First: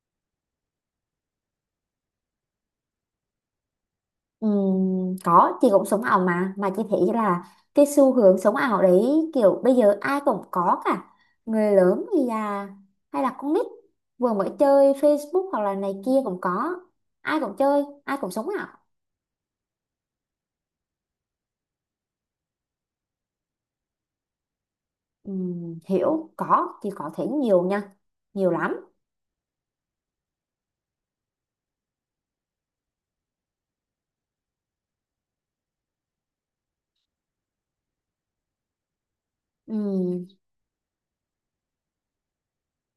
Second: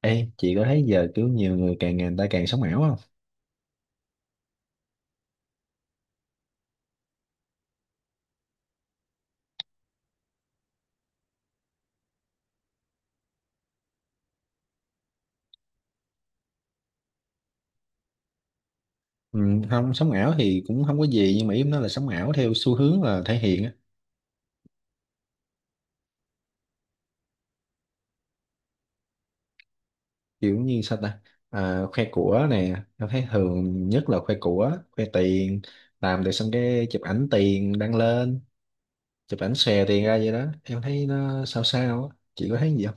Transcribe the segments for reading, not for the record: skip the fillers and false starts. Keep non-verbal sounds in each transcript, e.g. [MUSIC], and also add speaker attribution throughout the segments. Speaker 1: Ê, chị có thấy giờ kiểu nhiều người càng ngày người ta càng sống ảo không?
Speaker 2: Có chị cũng sống ảo, mà chị thấy là cái xu hướng sống ảo đấy kiểu bây giờ ai cũng có cả, người lớn thì là hay là con nít vừa mới chơi Facebook hoặc là này kia cũng có, ai cũng chơi ai cũng sống ảo.
Speaker 1: Ừ, không, sống ảo thì cũng không có gì nhưng mà ý em nói là sống ảo theo xu hướng là thể hiện á,
Speaker 2: Hiểu, có chị có thấy nhiều nha, nhiều lắm.
Speaker 1: kiểu như sao ta? À, khoe của nè, em thấy thường nhất là khoe của, khoe tiền, làm được xong cái chụp ảnh tiền đăng lên, chụp ảnh xòe tiền ra vậy đó. Em thấy nó sao sao á, chị có thấy gì không?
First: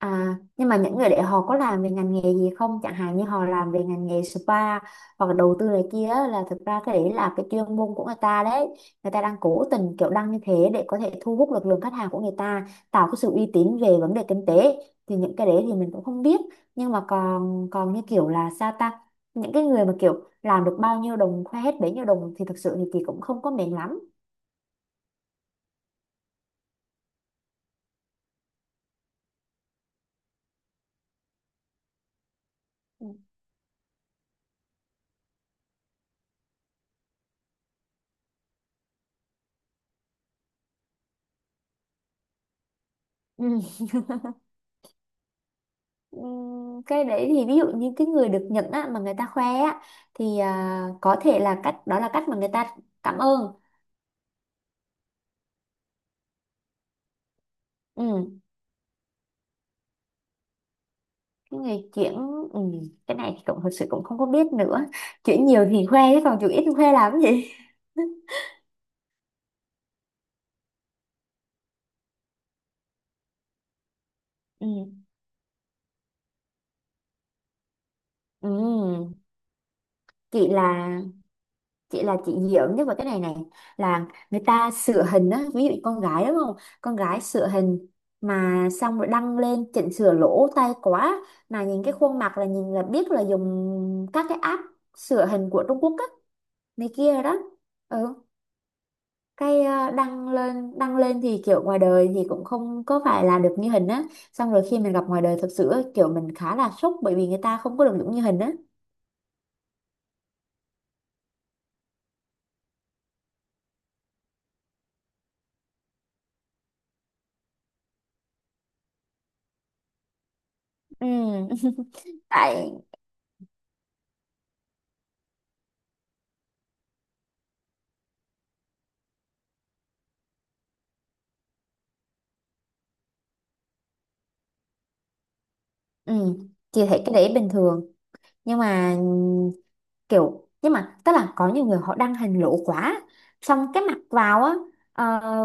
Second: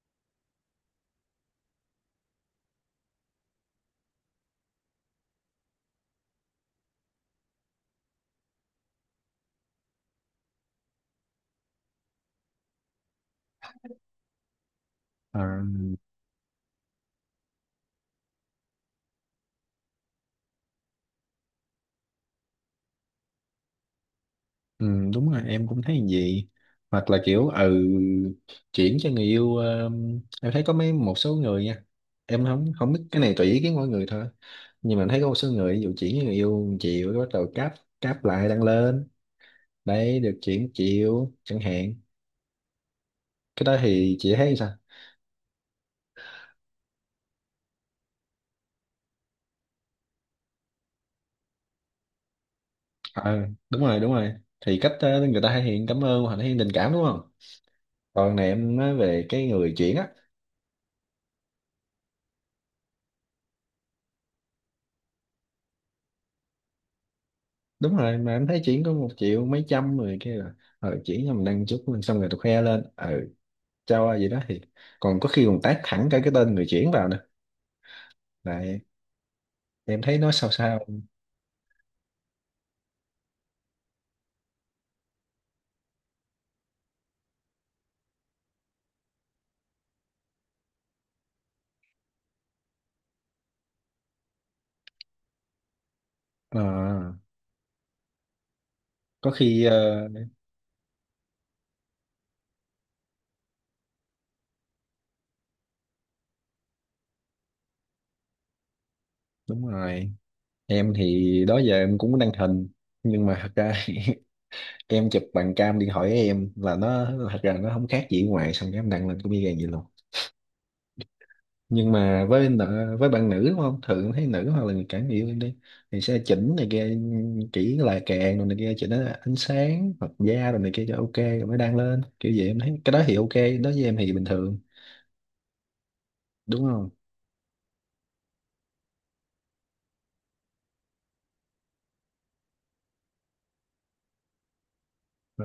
Speaker 2: À, nhưng mà những người đấy họ có làm về ngành nghề gì không? Chẳng hạn như họ làm về ngành nghề spa hoặc là đầu tư này kia á, là thực ra cái đấy là cái chuyên môn của người ta đấy. Người ta đang cố tình kiểu đăng như thế để có thể thu hút lực lượng khách hàng của người ta, tạo cái sự uy tín về vấn đề kinh tế. Thì những
Speaker 1: Ờ.
Speaker 2: cái đấy thì mình cũng không biết. Nhưng mà còn còn như kiểu là sao ta? Những cái người mà kiểu làm được bao nhiêu đồng khoe hết bấy nhiêu đồng thì thực sự thì chị cũng không có mệt lắm.
Speaker 1: Ừ, đúng rồi em cũng thấy như vậy, hoặc là kiểu chuyển cho người yêu, em thấy có một số người nha, em không không biết cái này tùy ý kiến mỗi người thôi, nhưng mà em thấy có một số người ví dụ chuyển cho người yêu chịu bắt đầu cáp cáp lại đăng lên, đấy được chuyển chịu chẳng hạn.
Speaker 2: Ừ.
Speaker 1: Cái đó thì chị thấy sao?
Speaker 2: Cái đấy thì ví dụ như cái người được nhận á, mà người ta khoe á thì có thể là cách đó là cách mà người ta cảm
Speaker 1: ờ
Speaker 2: ơn.
Speaker 1: Đúng rồi đúng rồi, thì cách người ta thể hiện cảm ơn hoặc thể hiện tình cảm, đúng không? Còn
Speaker 2: Ừ.
Speaker 1: này em nói về cái người chuyển á.
Speaker 2: Cái người chuyển, ừ. Cái này thì cũng thật sự cũng không có biết nữa, chuyển nhiều thì khoe chứ còn chuyển ít thì khoe làm cái gì.
Speaker 1: Đúng
Speaker 2: [LAUGHS]
Speaker 1: rồi, mà em thấy chuyển có 1 triệu mấy trăm rồi kia là chuyển cho mình đăng chút lên xong rồi tôi khoe lên, cho ai gì đó thì,
Speaker 2: Ừ.
Speaker 1: còn có khi còn tag thẳng cả cái tên người chuyển vào nữa lại,
Speaker 2: Ừ.
Speaker 1: em thấy nó
Speaker 2: chị
Speaker 1: sao sao.
Speaker 2: là chị là chị hiểu nhất vào cái này này, là người ta sửa hình á, ví dụ con gái đúng không, con gái sửa hình mà xong rồi đăng lên chỉnh sửa lỗ tay quá, mà nhìn cái khuôn mặt là nhìn là biết là dùng các cái app sửa hình của Trung Quốc á,
Speaker 1: Ờ,
Speaker 2: này kia đó. Ừ.
Speaker 1: có
Speaker 2: Cái
Speaker 1: khi,
Speaker 2: đăng lên thì kiểu ngoài đời thì cũng không có phải là được như hình á, xong rồi khi mình gặp ngoài đời thật sự á, kiểu mình khá là sốc bởi vì người ta không có được giống như hình á.
Speaker 1: đúng rồi, em thì đó giờ em cũng đăng hình, nhưng mà thật ra [LAUGHS] em chụp bằng cam điện thoại của em là nó thật ra nó không khác gì ngoài, xong cái em đăng lên cũng y gan vậy luôn.
Speaker 2: Ừ. [LAUGHS]
Speaker 1: Nhưng mà với
Speaker 2: Tại.
Speaker 1: nợ, với bạn nữ, đúng không, thường thấy nữ hoặc là người cả người yêu em đi thì sẽ chỉnh này kia, chỉ là kèn rồi này kia, chỉnh ánh sáng hoặc da rồi này kia cho ok rồi mới đăng lên kiểu vậy, em thấy cái đó thì ok, đó với em thì bình thường,
Speaker 2: Ừ.
Speaker 1: đúng
Speaker 2: Chị
Speaker 1: không?
Speaker 2: thấy cái đấy bình thường, nhưng mà kiểu, nhưng mà tức là có nhiều người họ đăng hình lỗ quá, xong cái mặc vào á, ờ,
Speaker 1: Ừ.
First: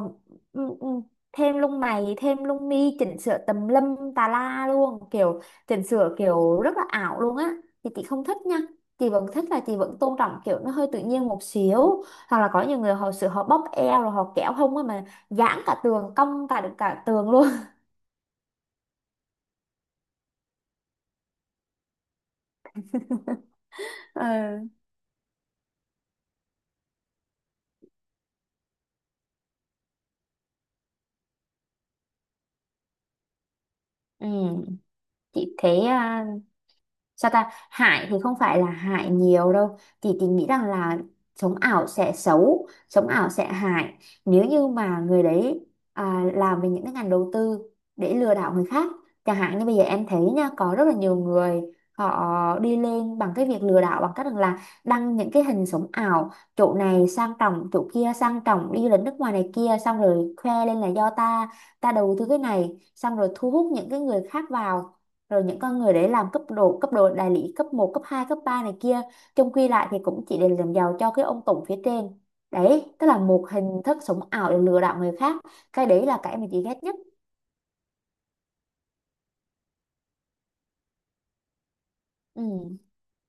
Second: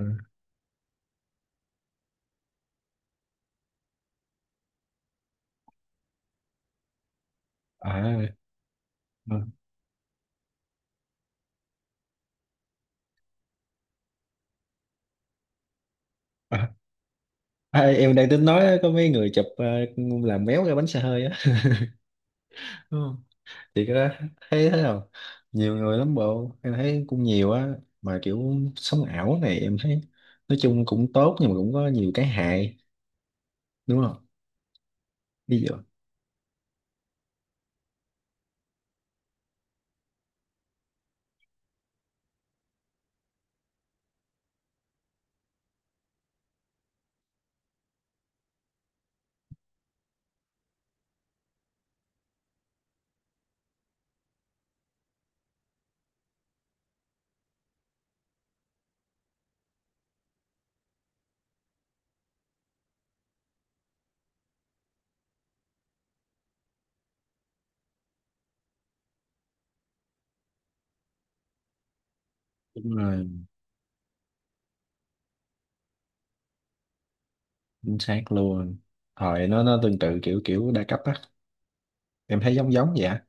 Speaker 2: ừm, ừm, thêm lông mày thêm lông mi chỉnh sửa tùm lum tà la luôn, kiểu chỉnh sửa kiểu rất là ảo luôn á, thì
Speaker 1: À.
Speaker 2: chị không thích nha. Chị vẫn
Speaker 1: Ừ.
Speaker 2: thích là chị vẫn tôn trọng kiểu nó hơi tự nhiên một xíu. Hoặc là có nhiều người họ sửa, họ bóp eo rồi họ kéo hông á, mà giãn cả tường, cong
Speaker 1: À.
Speaker 2: cả cả tường luôn.
Speaker 1: À, em đang tính nói có mấy người chụp làm méo cái bánh xe hơi á [LAUGHS] đúng không? Thì cái đó
Speaker 2: [LAUGHS] Ừ.
Speaker 1: thấy thế nào? Nhiều người lắm bộ em thấy cũng nhiều á, mà kiểu sống ảo này em thấy nói chung cũng tốt nhưng mà cũng có nhiều cái hại, đúng không?
Speaker 2: Ừ, chị
Speaker 1: Ví dụ,
Speaker 2: thấy, sao ta, hại thì không phải là hại nhiều đâu, thì tình nghĩ rằng là sống ảo sẽ xấu, sống ảo sẽ hại nếu như mà người đấy làm về những cái ngành đầu tư để lừa đảo người khác. Chẳng hạn như bây giờ em thấy nha, có rất là nhiều người họ đi lên bằng cái việc lừa đảo, bằng cách rằng là đăng những cái hình sống ảo, chỗ này sang trọng chỗ kia sang trọng, đi du lịch nước ngoài này kia, xong rồi khoe lên là do ta, ta đầu tư cái này, xong rồi thu hút những cái người khác vào, rồi những con người đấy làm cấp độ, đại lý cấp một cấp 2 cấp 3 này kia, chung quy lại thì cũng chỉ để làm giàu cho cái ông tổng phía trên đấy.
Speaker 1: đúng
Speaker 2: Tức là
Speaker 1: rồi,
Speaker 2: một hình thức sống ảo để lừa đảo người khác. Cái đấy là cái mình chị ghét nhất.
Speaker 1: chính xác luôn, thời nó tương tự kiểu kiểu đa cấp á, em thấy giống
Speaker 2: Ừ.
Speaker 1: giống vậy á.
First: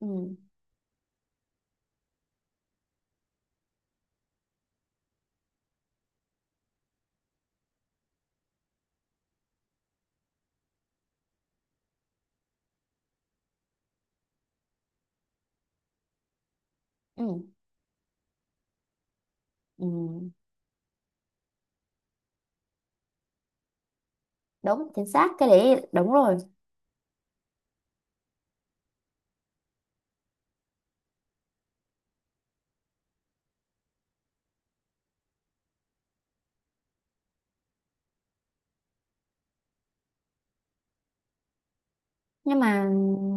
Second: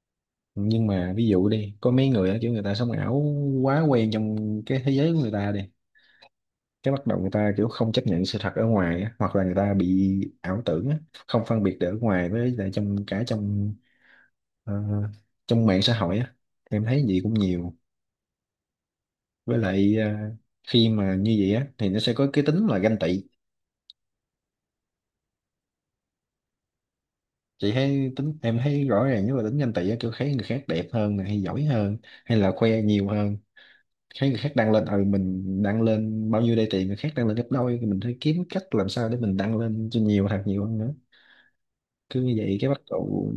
Speaker 2: ừ
Speaker 1: Nhưng mà ví dụ đi có mấy người á, kiểu người ta sống ảo quá quen trong cái thế giới của người ta đi, cái bắt đầu người ta kiểu không chấp nhận sự thật ở ngoài á, hoặc là người ta bị ảo tưởng á, không phân biệt được ở ngoài với lại trong cả ờ, trong mạng xã hội á, em thấy gì
Speaker 2: ừ
Speaker 1: cũng nhiều. Với lại
Speaker 2: ừ
Speaker 1: khi mà như vậy á thì nó sẽ có cái tính là ganh tị,
Speaker 2: Đúng, chính xác, cái đấy đúng rồi.
Speaker 1: chị thấy tính em thấy rõ ràng, nếu mà tính nhanh tỷ á, kiểu thấy người khác đẹp hơn này hay giỏi hơn hay là khoe nhiều hơn, thấy người khác đăng lên, mình đăng lên bao nhiêu đây tiền người khác đăng lên gấp đôi thì mình phải kiếm cách làm sao để mình đăng lên cho nhiều thật nhiều hơn nữa, cứ như vậy
Speaker 2: Nhưng
Speaker 1: cái bắt
Speaker 2: mà
Speaker 1: đầu.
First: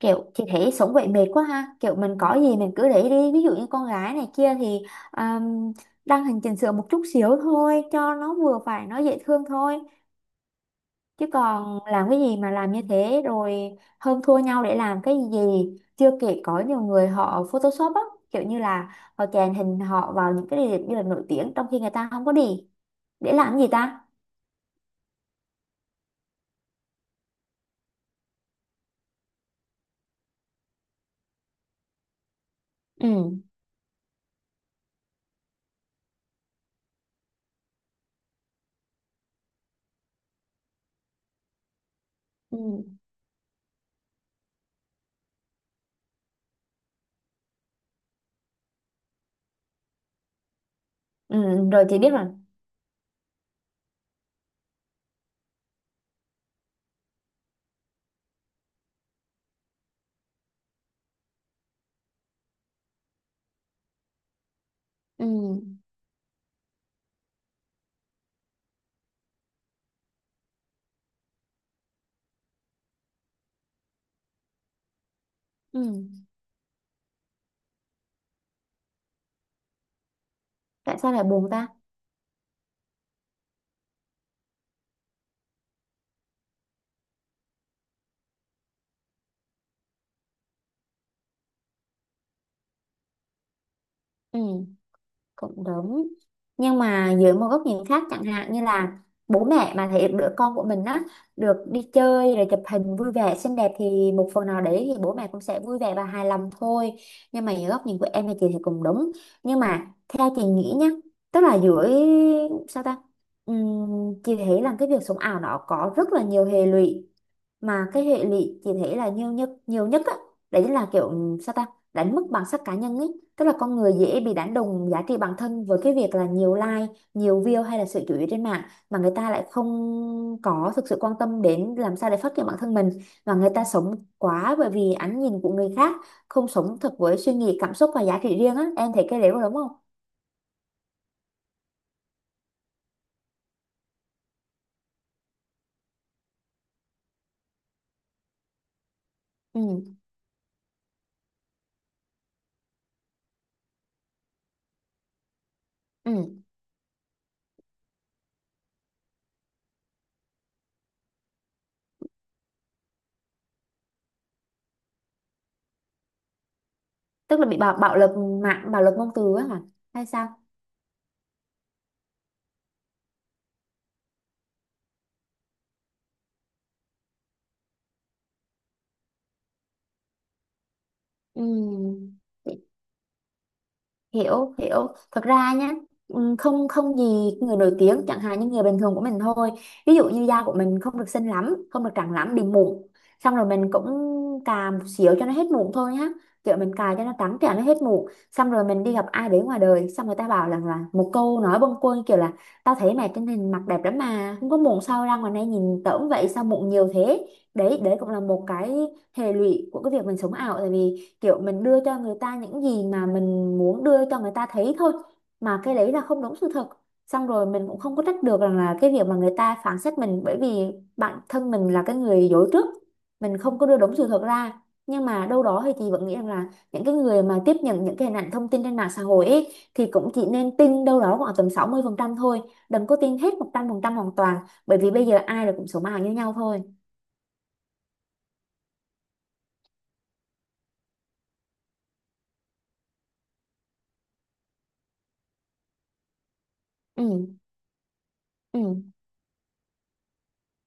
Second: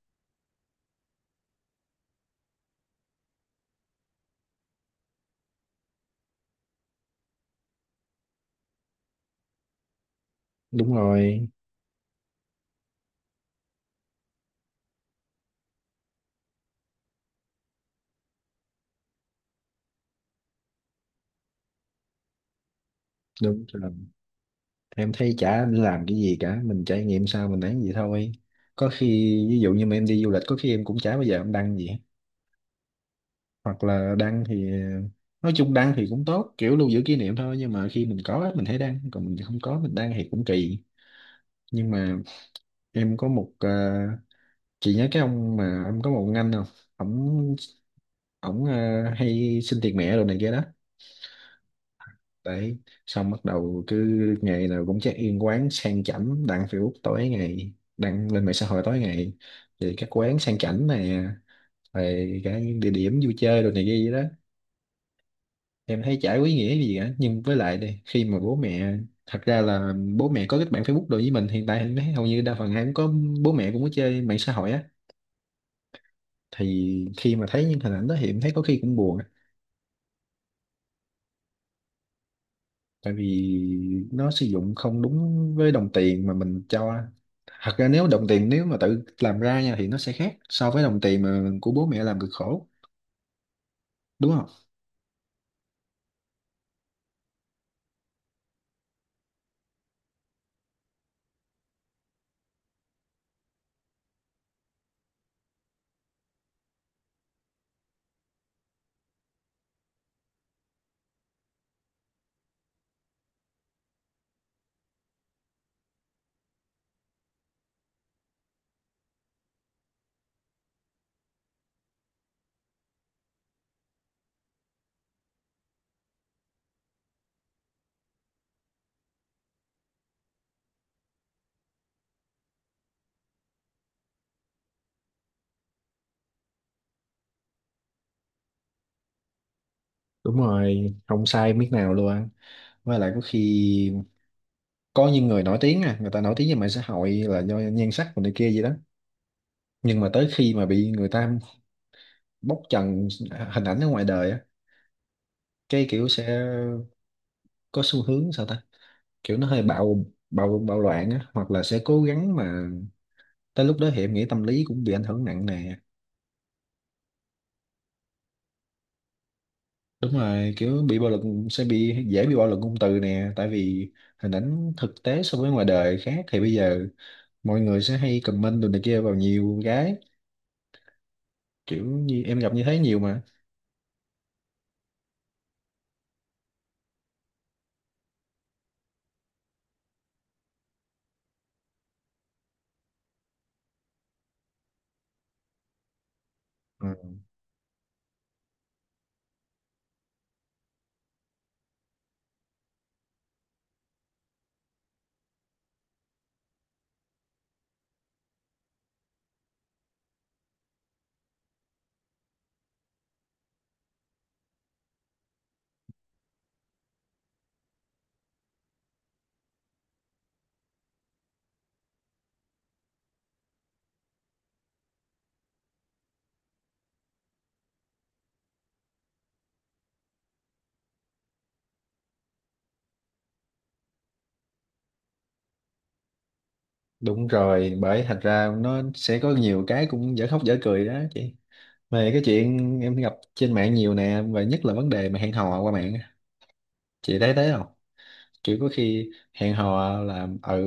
Speaker 2: kiểu chị thấy sống vậy mệt quá ha, kiểu mình có gì mình cứ để đi, ví dụ như con gái này kia thì um, đăng hình chỉnh sửa một chút xíu thôi cho nó vừa phải, nó dễ thương thôi,
Speaker 1: Đúng
Speaker 2: chứ
Speaker 1: rồi
Speaker 2: còn làm cái gì mà làm như thế rồi hơn thua nhau để làm cái gì. Chưa kể có nhiều người họ Photoshop á, kiểu như là họ chèn hình họ vào những cái địa điểm du lịch nổi tiếng trong khi người ta không có đi, để làm
Speaker 1: đúng
Speaker 2: gì
Speaker 1: rồi,
Speaker 2: ta.
Speaker 1: em thấy chả nên làm cái gì cả, mình trải nghiệm sao mình ấy gì thôi, có khi ví dụ như mà em đi du lịch có khi em cũng chả bao giờ em đăng gì,
Speaker 2: Ừ.
Speaker 1: hoặc là đăng thì nói chung đăng thì cũng tốt kiểu lưu giữ kỷ niệm thôi, nhưng mà khi mình có á, mình thấy đăng còn mình không có mình đăng thì cũng kỳ. Nhưng mà
Speaker 2: Ừ.
Speaker 1: em có một ờ, chị nhớ cái ông mà em có một ông anh không? Ổng ổng ờ, hay xin tiền mẹ đồ này kia đó,
Speaker 2: Ừ. Rồi, chị biết rồi.
Speaker 1: đấy, xong bắt đầu cứ ngày nào cũng check in quán sang chảnh đăng Facebook tối ngày, đăng lên mạng xã hội tối ngày thì các quán sang chảnh này, về cả những địa điểm vui chơi đồ này kia vậy đó,
Speaker 2: Ừ.
Speaker 1: em thấy chả có ý nghĩa gì cả, nhưng với lại đây khi mà bố mẹ, thật ra là bố mẹ có kết bạn Facebook đối với mình hiện tại em thấy hầu như đa phần ai cũng có, bố mẹ cũng có chơi mạng xã hội á,
Speaker 2: Ừ.
Speaker 1: thì khi mà thấy những hình ảnh đó thì em thấy có khi cũng buồn á.
Speaker 2: Tại sao lại buồn ta?
Speaker 1: Tại vì nó sử dụng không đúng với đồng tiền mà mình cho, thật ra nếu đồng tiền nếu mà tự làm ra nha thì nó sẽ khác so với đồng tiền mà của bố mẹ làm cực khổ, đúng
Speaker 2: Ừ,
Speaker 1: không?
Speaker 2: cũng đúng, nhưng mà dưới một góc nhìn khác, chẳng hạn như là bố mẹ mà thấy đứa con của mình á được đi chơi rồi chụp hình vui vẻ xinh đẹp, thì một phần nào đấy thì bố mẹ cũng sẽ vui vẻ và hài lòng thôi. Nhưng mà dưới góc nhìn của em thì, chị thì cũng đúng, nhưng mà theo chị nghĩ nhá, tức là dưới, sao ta, ừm, chị thấy là cái việc sống ảo nó có rất là nhiều hệ lụy, mà cái hệ lụy chị thấy là nhiều nhất á, đấy là kiểu, sao ta, đánh mất bản sắc cá nhân ấy, tức là con người dễ bị đánh đồng giá trị bản thân với cái việc là nhiều like, nhiều view hay là sự chú ý trên mạng, mà người ta lại không có thực sự quan tâm đến làm sao để phát triển bản thân mình, và người ta sống quá bởi vì ánh nhìn của người khác, không sống thật với suy nghĩ cảm xúc và giá trị riêng á, em thấy cái đấy có đúng không.
Speaker 1: Đúng rồi, không sai miếng nào luôn á. Với lại có khi có những người nổi tiếng, à, người ta nổi tiếng về mạng xã hội là do nhan sắc của này kia gì đó,
Speaker 2: Ừ.
Speaker 1: nhưng mà tới khi mà bị người ta bóc trần hình ảnh ở ngoài đời á, cái kiểu
Speaker 2: Ừ.
Speaker 1: sẽ có xu hướng sao ta, kiểu nó hơi bạo bạo bạo loạn á, hoặc là sẽ cố gắng mà tới lúc đó thì em nghĩ tâm lý cũng bị ảnh hưởng nặng nè.
Speaker 2: Tức là bị, bạo bạo lực mạng, bạo lực ngôn từ á hả, hay
Speaker 1: Đúng
Speaker 2: sao.
Speaker 1: rồi, kiểu bị bạo lực, sẽ bị dễ bị bạo lực ngôn từ nè, tại vì hình ảnh thực tế so với ngoài đời khác thì bây giờ mọi người sẽ hay comment đồ này kia vào nhiều cái, kiểu
Speaker 2: Ừ.
Speaker 1: như em gặp như thế nhiều mà.
Speaker 2: hiểu hiểu thật ra nhá, không, không gì. Người nổi tiếng, chẳng hạn như người bình thường của mình thôi, ví dụ như da của mình không được xinh lắm, không được trắng lắm, bị mụn, xong rồi mình cũng cà một xíu cho nó hết mụn thôi nhá, kiểu mình
Speaker 1: Ờ.
Speaker 2: cà cho nó trắng trẻo, nó hết mụn. Xong rồi mình đi gặp ai đấy ngoài đời, xong người ta bảo rằng là một câu nói bâng quơ kiểu là, tao thấy mày trên hình mặt đẹp lắm mà không có mụn, sao ra ngoài này nhìn tởm vậy, sao mụn nhiều thế. Đấy đấy cũng là một cái hệ lụy của cái việc mình sống ảo. Tại vì kiểu mình đưa cho người ta những gì mà mình muốn đưa cho người ta thấy thôi, mà cái đấy là không đúng sự thật, xong rồi mình cũng không có trách được rằng là cái việc mà người ta phán xét mình, bởi vì bản thân mình là cái người dối trước, mình không có đưa đúng sự thật ra. Nhưng mà đâu đó thì chị vẫn nghĩ rằng là những cái người mà tiếp nhận những cái hình ảnh thông tin trên mạng xã hội ấy, thì cũng chỉ nên tin đâu đó khoảng tầm 60% thôi, đừng có tin hết 100% hoàn toàn, bởi vì bây giờ ai là cũng số mạng như nhau thôi.
Speaker 1: Đúng rồi, bởi thành ra nó sẽ có nhiều cái cũng dở khóc dở cười đó chị. Về cái chuyện em gặp trên mạng nhiều nè, và nhất là vấn đề mà hẹn hò qua mạng á. Chị
Speaker 2: ừ
Speaker 1: thấy thế không? Kiểu có
Speaker 2: ừ
Speaker 1: khi hẹn hò là ở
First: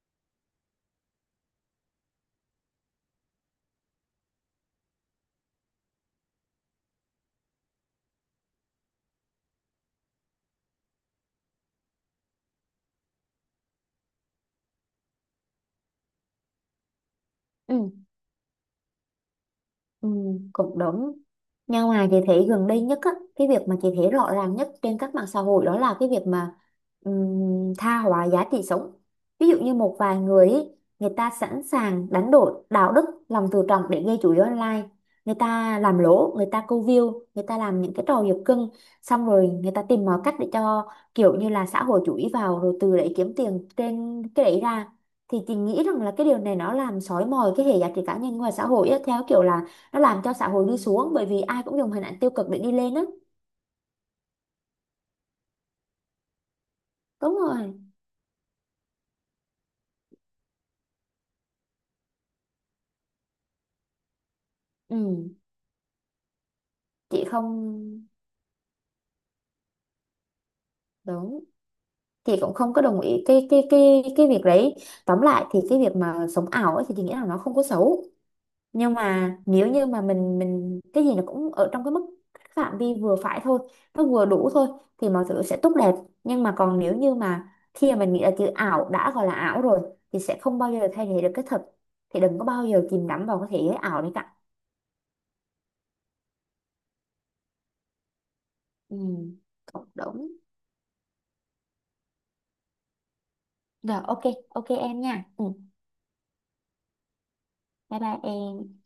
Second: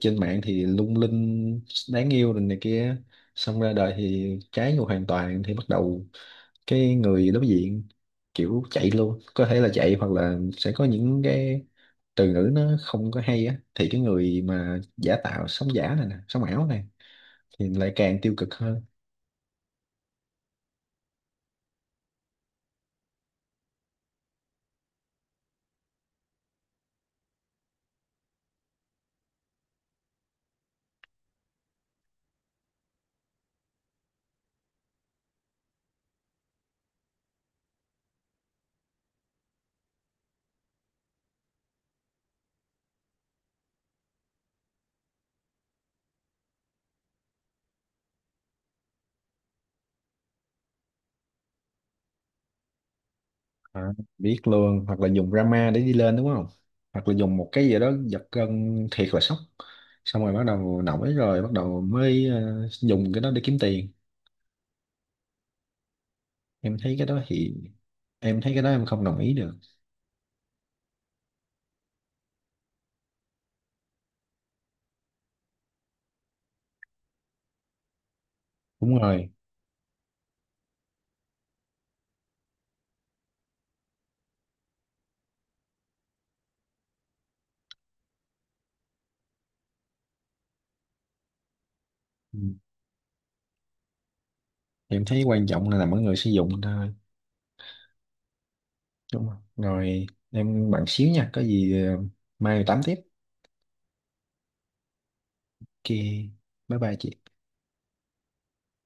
Speaker 1: trên mạng thì lung linh, đáng yêu rồi này kia. Xong ra đời thì trái ngược hoàn toàn thì bắt đầu cái người đối diện kiểu chạy luôn. Có thể là chạy hoặc là sẽ có những cái từ ngữ nó không có hay á. Thì cái người mà giả tạo, sống giả này nè, sống ảo này thì
Speaker 2: ừ.
Speaker 1: lại càng tiêu cực hơn.
Speaker 2: Ừ, cũng đúng. Nhưng mà chị thấy gần đây nhất á, cái việc mà chị thấy rõ ràng nhất trên các mạng xã hội đó là cái việc mà, tha hóa giá trị sống. Ví dụ như một vài người ý, người ta sẵn sàng đánh đổi đạo đức, lòng tự trọng để gây chú ý online. Người ta làm lỗ, người ta câu view, người ta làm những cái trò giật cưng, xong rồi người ta tìm mọi cách để cho kiểu như là xã hội chú ý vào, rồi từ đấy kiếm tiền trên cái đấy ra. Thì chị nghĩ rằng là cái điều này nó làm xói mòn cái hệ giá trị cá nhân ngoài xã hội á, theo kiểu là nó làm cho xã hội đi xuống, bởi vì ai cũng dùng hình ảnh tiêu cực để đi lên á.
Speaker 1: À, biết luôn, hoặc là dùng drama để đi lên, đúng không, hoặc là dùng
Speaker 2: Đúng
Speaker 1: một cái
Speaker 2: rồi.
Speaker 1: gì đó giật gân thiệt là sốc, xong rồi bắt đầu nổi rồi bắt đầu mới dùng cái đó để kiếm tiền.
Speaker 2: Ừ.
Speaker 1: Em thấy cái đó
Speaker 2: Chị
Speaker 1: thì
Speaker 2: không,
Speaker 1: Em thấy cái đó em không đồng ý được.
Speaker 2: đúng, chị cũng không có đồng ý cái việc đấy. Tóm lại thì cái việc mà sống ảo ấy thì chị nghĩ là nó không có xấu, nhưng
Speaker 1: Đúng rồi.
Speaker 2: mà nếu như mà mình cái gì nó cũng ở trong cái mức phạm vi vừa phải thôi, nó vừa đủ thôi, thì mọi thứ sẽ tốt đẹp. Nhưng mà còn nếu như mà khi mà mình nghĩ là chữ ảo đã gọi là ảo rồi, thì sẽ không bao giờ thay thế được cái thật, thì đừng
Speaker 1: Ừ.
Speaker 2: có bao giờ chìm đắm vào cái thế giới ảo đấy cả.
Speaker 1: Em thấy quan trọng là nằm ở người sử dụng thôi,
Speaker 2: Ừ,
Speaker 1: đúng không?
Speaker 2: cũng
Speaker 1: Rồi
Speaker 2: đúng.
Speaker 1: em bạn xíu nha, có gì mai tám tiếp,
Speaker 2: Rồi, ok. Ok em nha. Ừ,
Speaker 1: kia, bye bye chị
Speaker 2: bye bye em.